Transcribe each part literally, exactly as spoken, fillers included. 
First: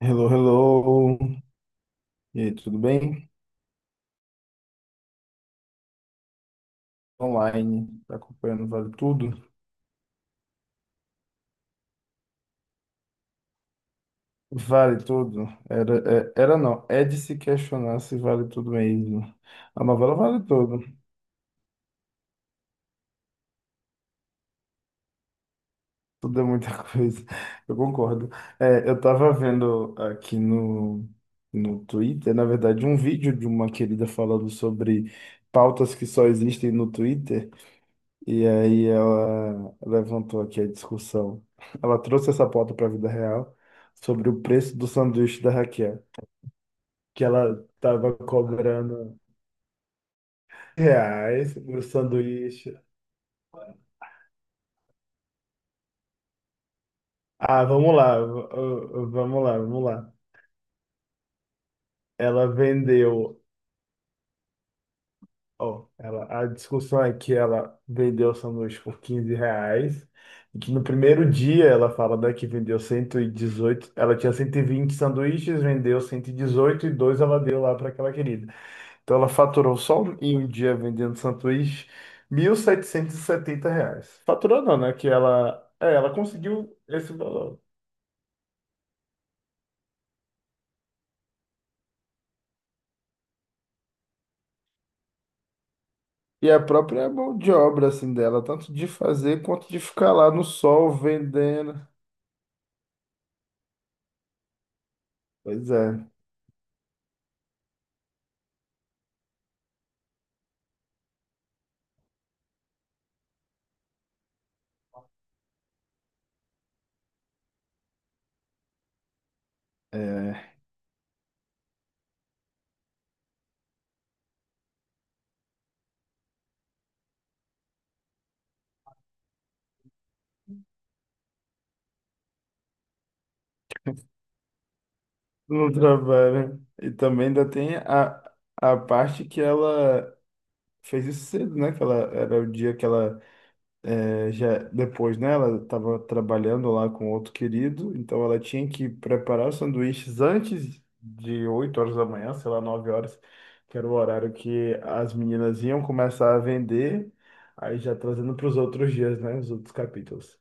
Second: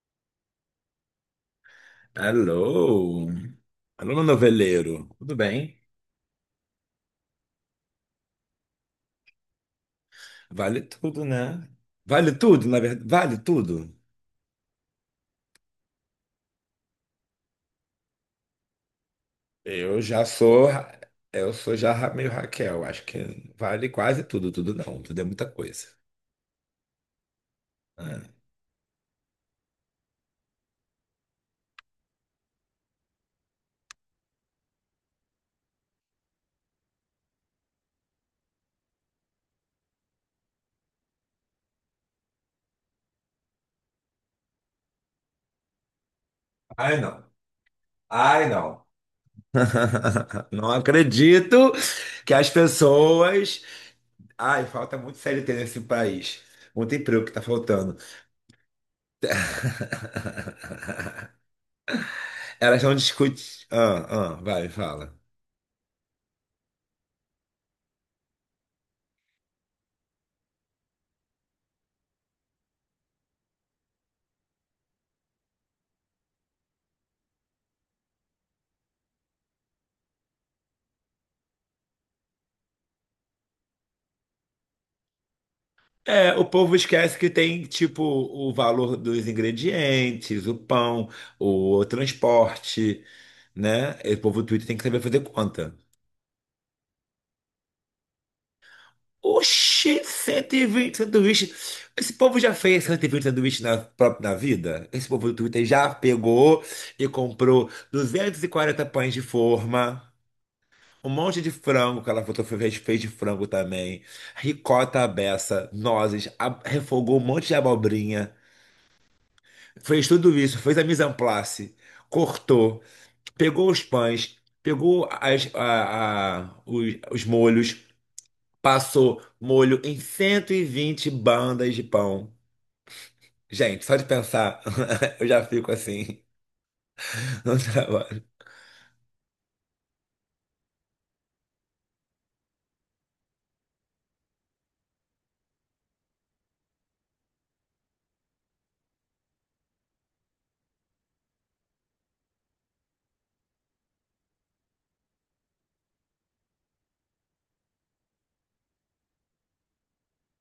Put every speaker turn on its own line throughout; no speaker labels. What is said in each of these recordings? Hello, hello. E aí, tudo
Alô?
bem?
Alô, meu noveleiro. Tudo bem?
Online, tá acompanhando Vale Tudo?
Vale tudo, né? Vale tudo, na verdade. Vale tudo?
Vale Tudo? Era, é- era não, é de se questionar se vale tudo mesmo. A
Eu
novela
já
vale
sou.
tudo,
ra- Eu sou já ra- meio Raquel. Acho que vale quase tudo. Tudo não. Tudo é muita coisa.
tudo é muita coisa, eu
É.
concordo. É, eu tava vendo aqui no, no Twitter, na verdade, um vídeo de uma querida falando sobre pautas que só existem no Twitter. E aí ela levantou aqui a discussão. Ela trouxe essa pauta para a vida real sobre o preço do sanduíche da Raquel,
Ai,
que
não.
ela estava
Ai, não.
cobrando
Não
reais
acredito
no
que as
sanduíche.
pessoas. Ai, falta muito C L T nesse país. Muito emprego que tá
Ah, vamos
faltando.
lá, v- v- vamos lá, vamos lá. Ela
Elas não
vendeu,
discutem. Ah, ah, vai, fala.
ó, ela, a discussão é que ela vendeu o sanduíche por quinze reais. E que no primeiro dia ela fala, né, que vendeu cento e dezoito, ela tinha cento e vinte sanduíches, vendeu cento e dezoito, e dois ela deu lá para aquela querida. Então ela faturou só um, em um dia vendendo sanduíche, mil setecentos e setenta reais. Faturou não, né? Que ela, é, ela
É, o povo
conseguiu esse
esquece que
valor.
tem, tipo, o valor dos ingredientes, o pão, o transporte, né? E O povo do Twitter tem que saber fazer conta.
E a própria mão de obra assim dela, tanto de fazer quanto de
Oxi,
ficar lá no
cento e
sol
vinte
vendendo.
sanduíches. Esse povo já fez cento e vinte sanduíches na própria na vida? Esse povo do Twitter
Pois
já
é,
pegou e comprou duzentos e quarenta pães de forma, um monte de frango, que ela fotografou, fez fez de frango também, ricota à beça, nozes, a- refogou um monte de abobrinha. Fez
é,
tudo isso, fez a mise en place, cortou, pegou os pães, pegou as- a- a- os, os molhos, passou molho em cento e vinte bandas de pão. Gente, só de pensar, eu já fico
no
assim
trabalho. E também ainda
no
tem
trabalho.
a, a parte que ela fez isso cedo, né? Que ela era o dia que ela eh, já depois, né, ela estava trabalhando lá com outro querido, então ela tinha que preparar os sanduíches antes de oito horas da manhã, sei lá, nove horas, que era o horário que as meninas iam começar a vender, aí já trazendo para os outros dias, né, os outros capítulos.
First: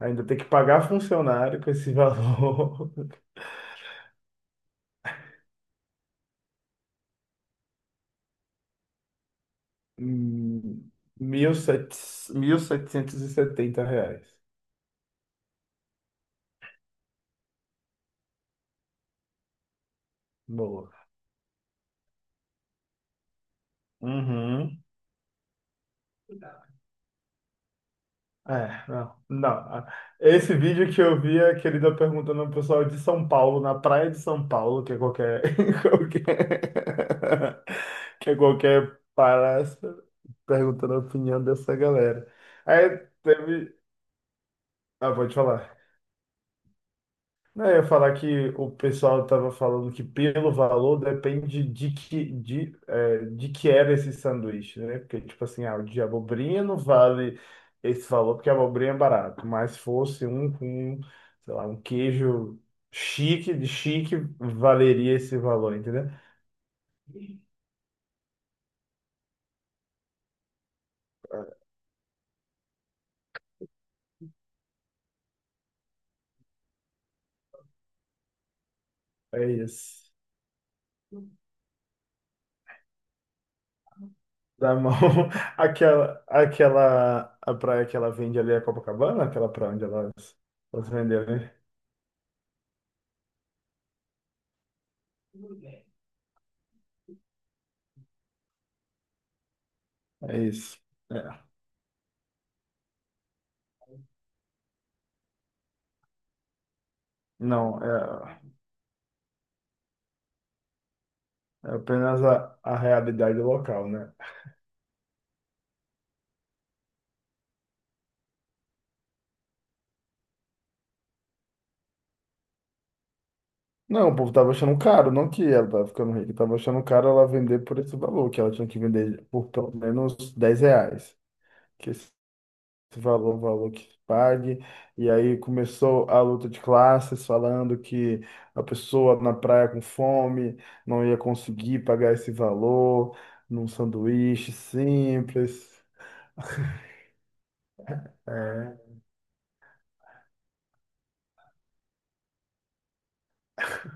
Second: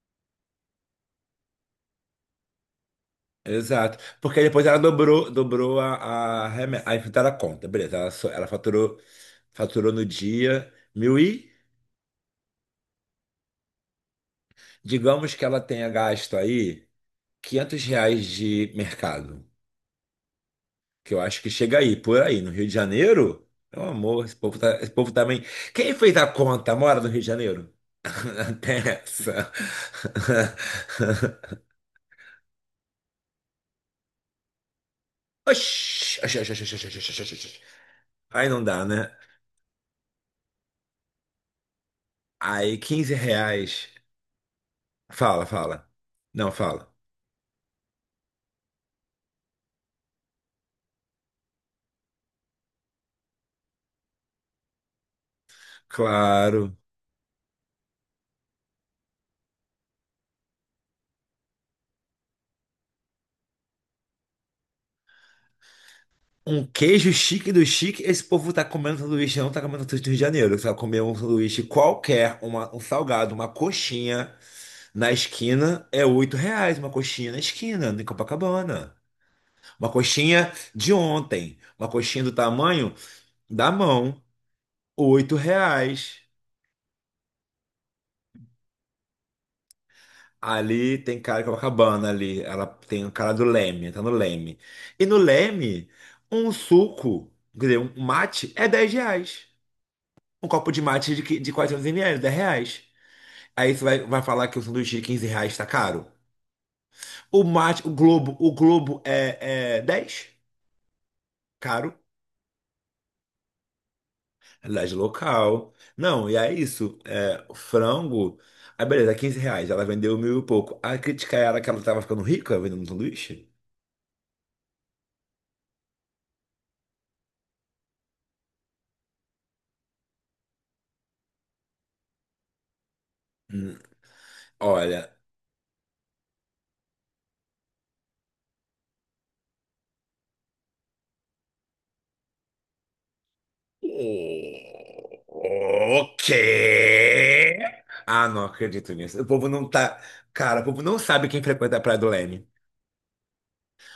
Ainda tem que pagar funcionário com esse valor,
Exato. Porque depois ela dobrou, dobrou a, a, reme- a enfrentar a conta. Beleza, ela, só- ela faturou, faturou no dia
hum,
mil
mil
e,
e setecentos e setenta reais.
digamos que ela tenha gasto aí quinhentos reais de mercado.
Boa.
Que eu acho que chega aí, por aí, no Rio de Janeiro. Meu amor, esse povo, tá,
Uhum.
esse povo também. Quem fez a conta mora no Rio de Janeiro?
É,
Até
não, não.
essa.
Ah, esse vídeo que eu vi é aquele da perguntando ao pessoal de São Paulo, na praia de São Paulo, que é qualquer,
Oxi, oxi, oxi, oxi, oxi, oxi, oxi, oxi.
qualquer, que é
Aí não dá,
qualquer
né?
palhaço, perguntando a opinião dessa galera.
Aí
Aí
15
teve,
reais.
ah, pode
Fala,
falar.
fala. Não, fala.
Não, eu ia falar que o pessoal estava falando que pelo valor depende de que, de, é, de que era esse sanduíche, né? Porque, tipo assim, ah, o de abobrinha
Claro.
não vale esse valor porque a abobrinha é barato, mas se fosse um com, sei lá, um queijo chique, de chique, valeria esse valor, entendeu?
Um queijo chique do chique. Esse povo tá comendo sanduíche, não tá comendo sanduíche do Rio de Janeiro. Você vai comer um sanduíche qualquer, uma- um salgado, uma coxinha. Na esquina é oito reais uma coxinha na esquina, em Copacabana.
É
Uma
isso.
coxinha de ontem, uma coxinha do tamanho da mão,
Da mão,
oito reais.
aquela, aquela, a praia que ela vende ali é Copacabana, aquela praia onde elas, elas
Ali tem
venderam,
cara de
né?
Copacabana ali, ela tem o cara do Leme, tá no Leme. E no Leme, um suco, quer dizer, um mate é dez reais.
É
Um copo
isso.
de mate de, qui-
É.
de quatrocentos mililitros, dez reais. Aí você vai, vai falar que o sanduíche de quinze reais tá caro? O
Não,
mate, o Globo,
é.
o Globo é, é dez,
É
caro.
apenas a, a realidade local, né?
Realidade local. Não, e é isso. É, o frango. Aí beleza, é quinze reais. Ela vendeu mil e pouco. A crítica era que ela tava ficando rica vendendo um sanduíche?
Não, o povo tava achando caro, não que ela tava ficando rica, tava achando caro ela vender por esse valor, que ela tinha que vender por pelo menos dez reais, que esse valor, é o valor
Hum,
que se pague. E
olha.
aí começou a luta de classes, falando que a pessoa na praia com fome não ia conseguir pagar esse valor num sanduíche simples.
O quê? Ah, não acredito
É.
nisso. O povo não tá. Cara, o povo não sabe quem frequenta a Praia do Leme.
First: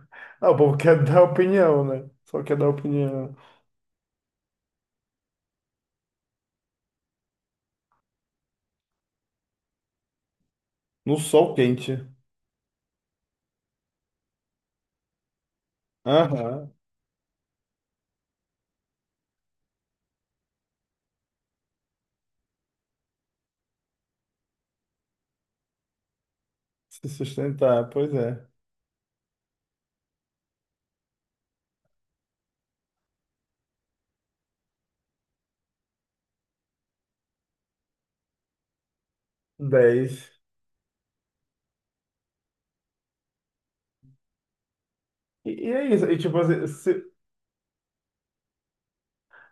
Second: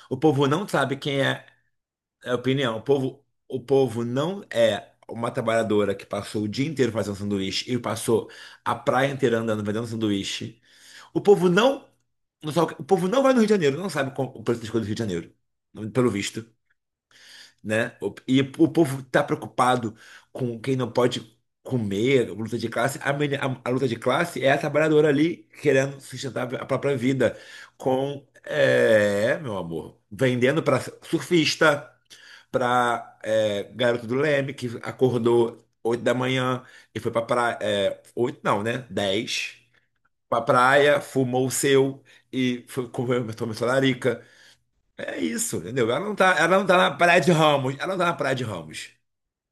O povo
Ah, o
não
povo
sabe
quer
quem
dar
é
opinião, né?
é a
Só quer dar
opinião. O povo,
opinião.
o povo não é uma trabalhadora que passou o dia inteiro fazendo sanduíche e passou a praia inteira andando vendendo sanduíche.
No
O povo
sol
não,
quente.
não sabe o que- o povo não vai no Rio de Janeiro, não sabe qual- o preço das coisas do Rio de Janeiro, pelo visto,
Aham.
né? O- E o povo tá preocupado com quem não pode comer, luta de classe. A, meni- a- a luta de classe é a trabalhadora ali querendo sustentar a própria
Se
vida
sustentar, pois
com,
é.
é, meu amor, vendendo para surfista, para garoto do Leme que acordou oito da manhã e foi para praia, é, oito não, né? Dez pra
Dez.
praia, fumou o seu e foi comer, tomou sua larica. É
E,
isso,
e é
entendeu? Ela
isso.
não
E
tá,
tipo
ela não
assim,
tá na
se,
praia de Ramos. Ela não tá na praia de Ramos.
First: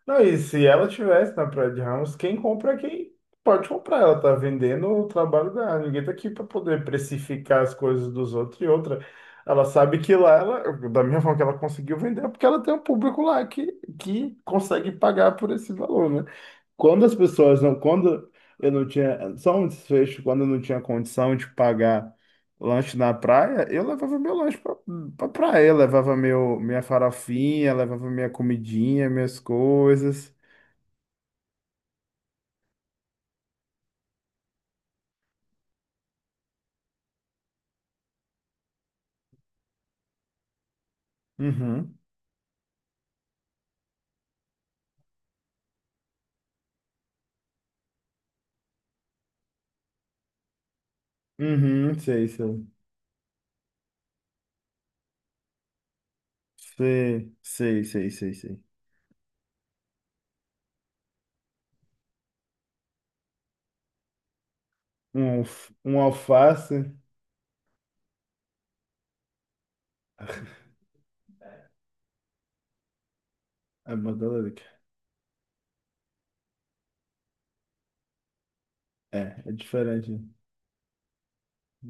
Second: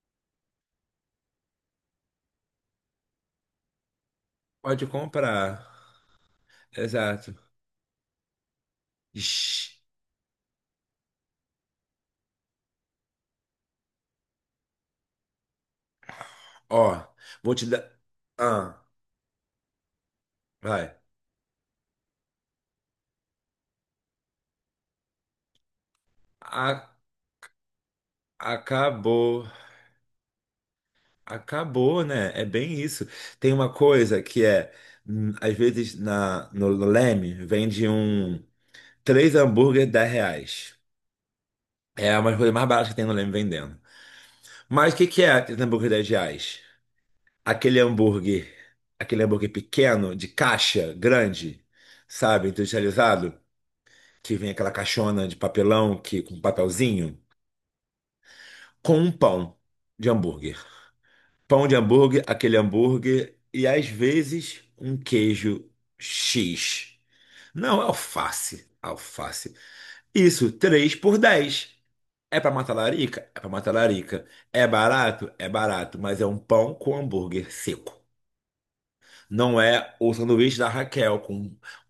não, e se ela tivesse na Praia de Ramos, quem compra é quem pode comprar. Ela tá
Pode
vendendo o trabalho
comprar.
dela. Ninguém tá aqui para poder
Exato.
precificar as coisas dos outros e outra.
Ixi.
Ela sabe que lá, ela, da mesma forma que ela conseguiu vender, é porque ela tem um público lá que, que consegue pagar por esse valor, né?
Ó,
Quando as
vou
pessoas
te
não,
dar.
quando eu
Ah,
não tinha, só um desfecho, quando eu não tinha
vai.
condição de pagar lanche na praia, eu levava meu lanche pra, pra praia, eu levava meu, minha
A-
farofinha, levava minha comidinha, minhas
acabou.
coisas.
Acabou, né? É bem isso. Tem uma coisa que é, hum, às vezes na, no Leme vende um três hambúrguer dez reais.
Uhum,
É uma coisa mais barata que tem no Leme vendendo. Mas o que que é aquele hambúrguer dez reais? Aquele hambúrguer, aquele hambúrguer pequeno, de caixa, grande,
uhum, sei,
sabe,
sei,
industrializado, que vem aquela caixona de papelão que, com papelzinho,
sei, sei, sei, sei, sei.
com um pão de hambúrguer. Pão de hambúrguer, aquele hambúrguer e às vezes um
Um,
queijo
alf- um alface,
X. Não, alface, alface. Isso, três por dez. É pra matar larica? É pra matar
é
larica.
mandalorica,
É barato? É barato, mas é um pão com hambúrguer seco.
é, é
Não é o
diferente
sanduíche da Raquel, com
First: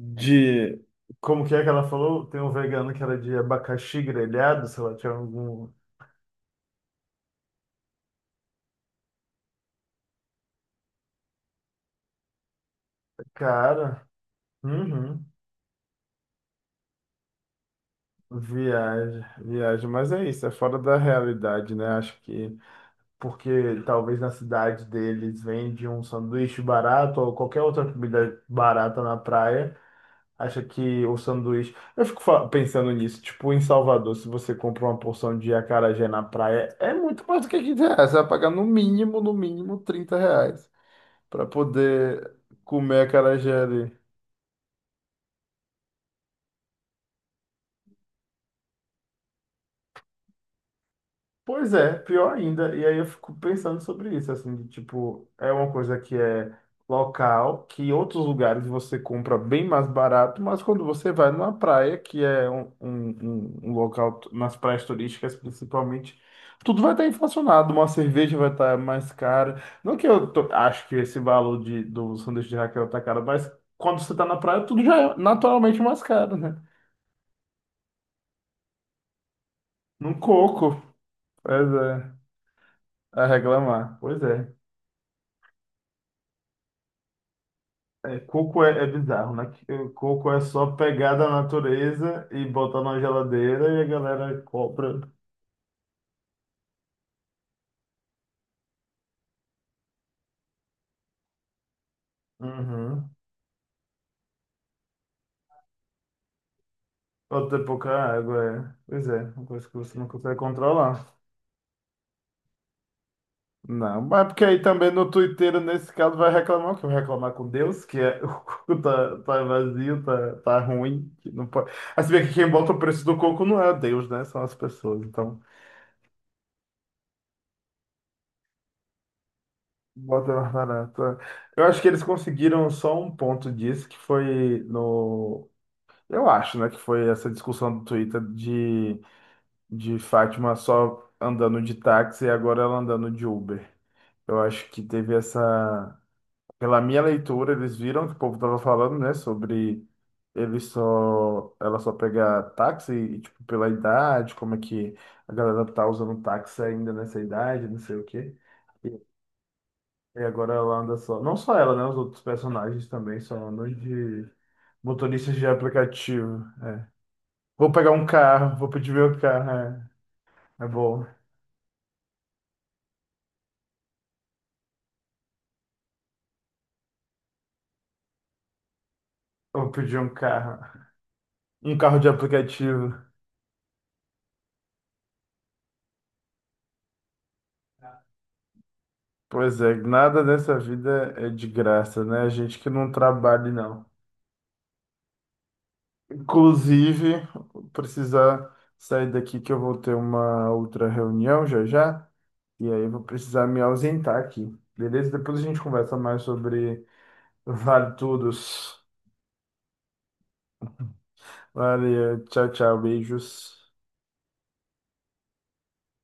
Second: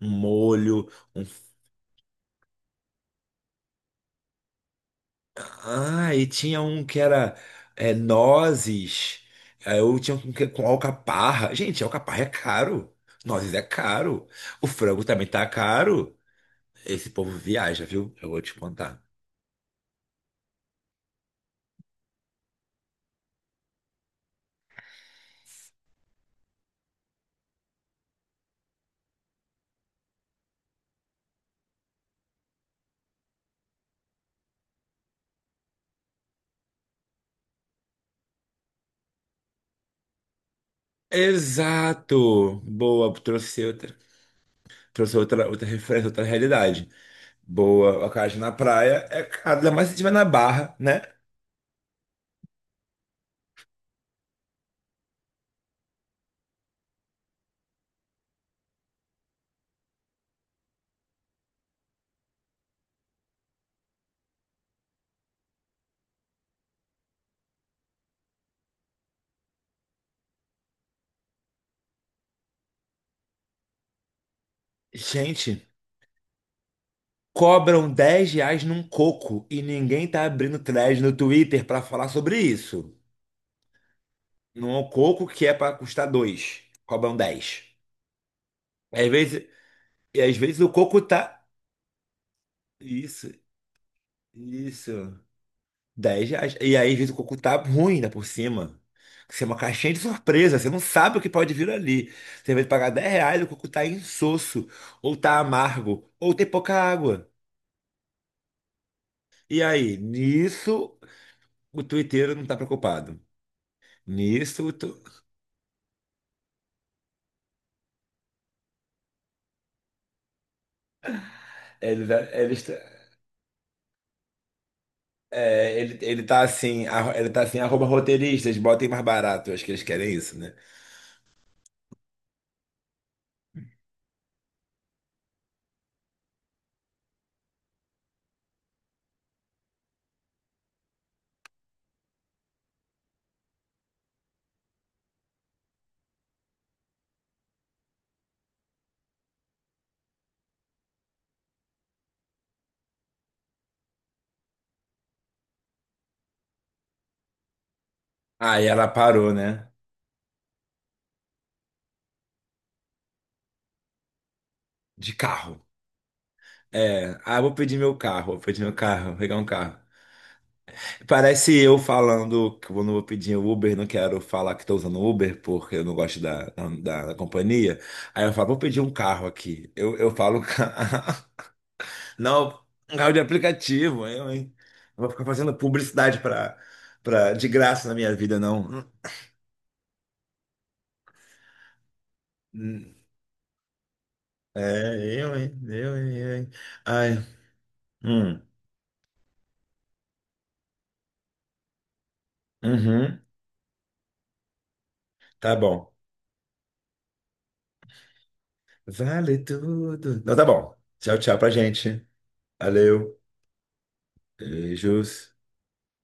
um molho, um...
como que é que ela falou? Tem um vegano que era de abacaxi grelhado, sei lá, tinha algum,
Ah, e tinha um que era é, nozes, aí eu tinha um que com alcaparra. Gente, alcaparra é caro, nozes é
cara...
caro, o frango
Uhum.
também tá caro. Esse povo viaja, viu? Eu vou te contar.
Viagem, viagem, mas é isso, é fora da realidade, né? Acho que porque talvez na cidade deles vende um sanduíche barato ou qualquer outra comida barata na praia, acha que o sanduíche. Eu fico fa- pensando nisso, tipo, em Salvador, se você compra uma porção de acarajé na praia, é muito mais do que quinze reais, você vai pagar no mínimo, no mínimo trinta reais para poder
Exato!
comer
Boa,
acarajé
trouxe outra,
ali.
trouxe outra, outra referência, outra realidade. Boa, a casa na praia é caro, ainda mais se tiver na Barra, né?
Pois é, pior ainda. E aí eu fico pensando sobre isso, assim, de, tipo, é uma coisa que é local, que em outros lugares você compra bem mais barato, mas quando você vai numa praia, que é um, um, um um local, t- nas praias turísticas principalmente, tudo vai estar inflacionado, uma cerveja vai estar mais cara. Não que eu tô- acho que esse valor de, do sanduíche de Raquel tá caro, mas quando você tá na praia, tudo já é
Gente...
naturalmente mais caro, né?
Cobram dez reais num coco e ninguém
Num
tá abrindo
coco,
thread no Twitter
pois
pra falar
é,
sobre isso.
a reclamar, pois é.
Num coco que é pra custar dois, cobram dez.
É, coco é, é
Às
bizarro, né?
vezes,
Que, eh,
e
Coco
às
é
vezes o
só
coco
pegar da
tá.
natureza e botar na
Isso,
geladeira e a galera compra.
isso. Dez reais. E aí, às vezes, o coco tá ruim, ainda por cima. Isso é uma caixinha de surpresa, você não sabe o que pode vir ali. Você vai pagar dez
Uhum.
reais, o coco tá insosso, ou tá amargo, ou tem pouca água.
Ou ter pouca água, é. Pois é, uma
E
coisa que
aí,
você não consegue
nisso,
controlar.
o tuiteiro não tá preocupado.
Não, mas é porque aí
Nisso, o
também
tu-
no Twitter, nesse caso, vai reclamar, que vai reclamar com Deus, que é, o coco tá, tá vazio, tá, tá ruim, que não pode... Ah,
Ele,
se bem
tá-
que quem
ele,
bota
está-
o preço do coco não é Deus, né? São as pessoas, então
é, ele, ele tá assim, arro- ele tá assim, arroba roteiristas, botem mais barato. Eu acho que eles querem
bota
isso,
mais
né?
barato. É. Eu acho que eles conseguiram só um ponto disso, que foi no. Eu acho, né, que foi essa discussão do Twitter de, de Fátima só andando de táxi e agora ela andando de Uber. Eu acho que teve essa. Pela minha leitura, eles viram que o povo tava falando, né, sobre ele só, ela só pegar táxi e, tipo, pela idade, como é que a galera tá usando táxi ainda nessa idade, não sei o quê.
Aí ela
E,
parou, né?
e agora ela anda só. Não só ela, né, os outros personagens também só andam de
De
motoristas de
carro.
aplicativo.
É, ah, vou
Vou
pedir
pegar
meu
um
carro, vou
carro,
pedir
vou
meu
pedir
carro, vou
meu
pegar um
carro,
carro.
é, é bom.
Parece eu falando que eu não vou pedir o Uber, não quero falar que estou usando o Uber porque eu não gosto da, da, da- da companhia. Aí eu falo, vou pedir um carro aqui.
Vou
Eu,
pedir
eu
um
falo,
carro. Um carro de
não,
aplicativo.
um carro de aplicativo, eu, hein? Não vou ficar fazendo publicidade pra, pra, de graça na minha vida, não.
Pois é, nada nessa vida é de graça, né? A gente que não
Hum,
trabalha, não.
é, eu, hein? Eu, hein? Eu, hein? Ai,
Inclusive, vou
hum,
precisar sair daqui que eu vou ter uma outra reunião já já. E aí eu vou
uhum,
precisar me ausentar aqui. Beleza? Depois a
tá
gente
bom.
conversa mais sobre Vale Tudos.
Vale tudo. Não, tá bom. Tchau, tchau pra gente.
Valeu, tchau, tchau,
Valeu.
beijos.
Beijos.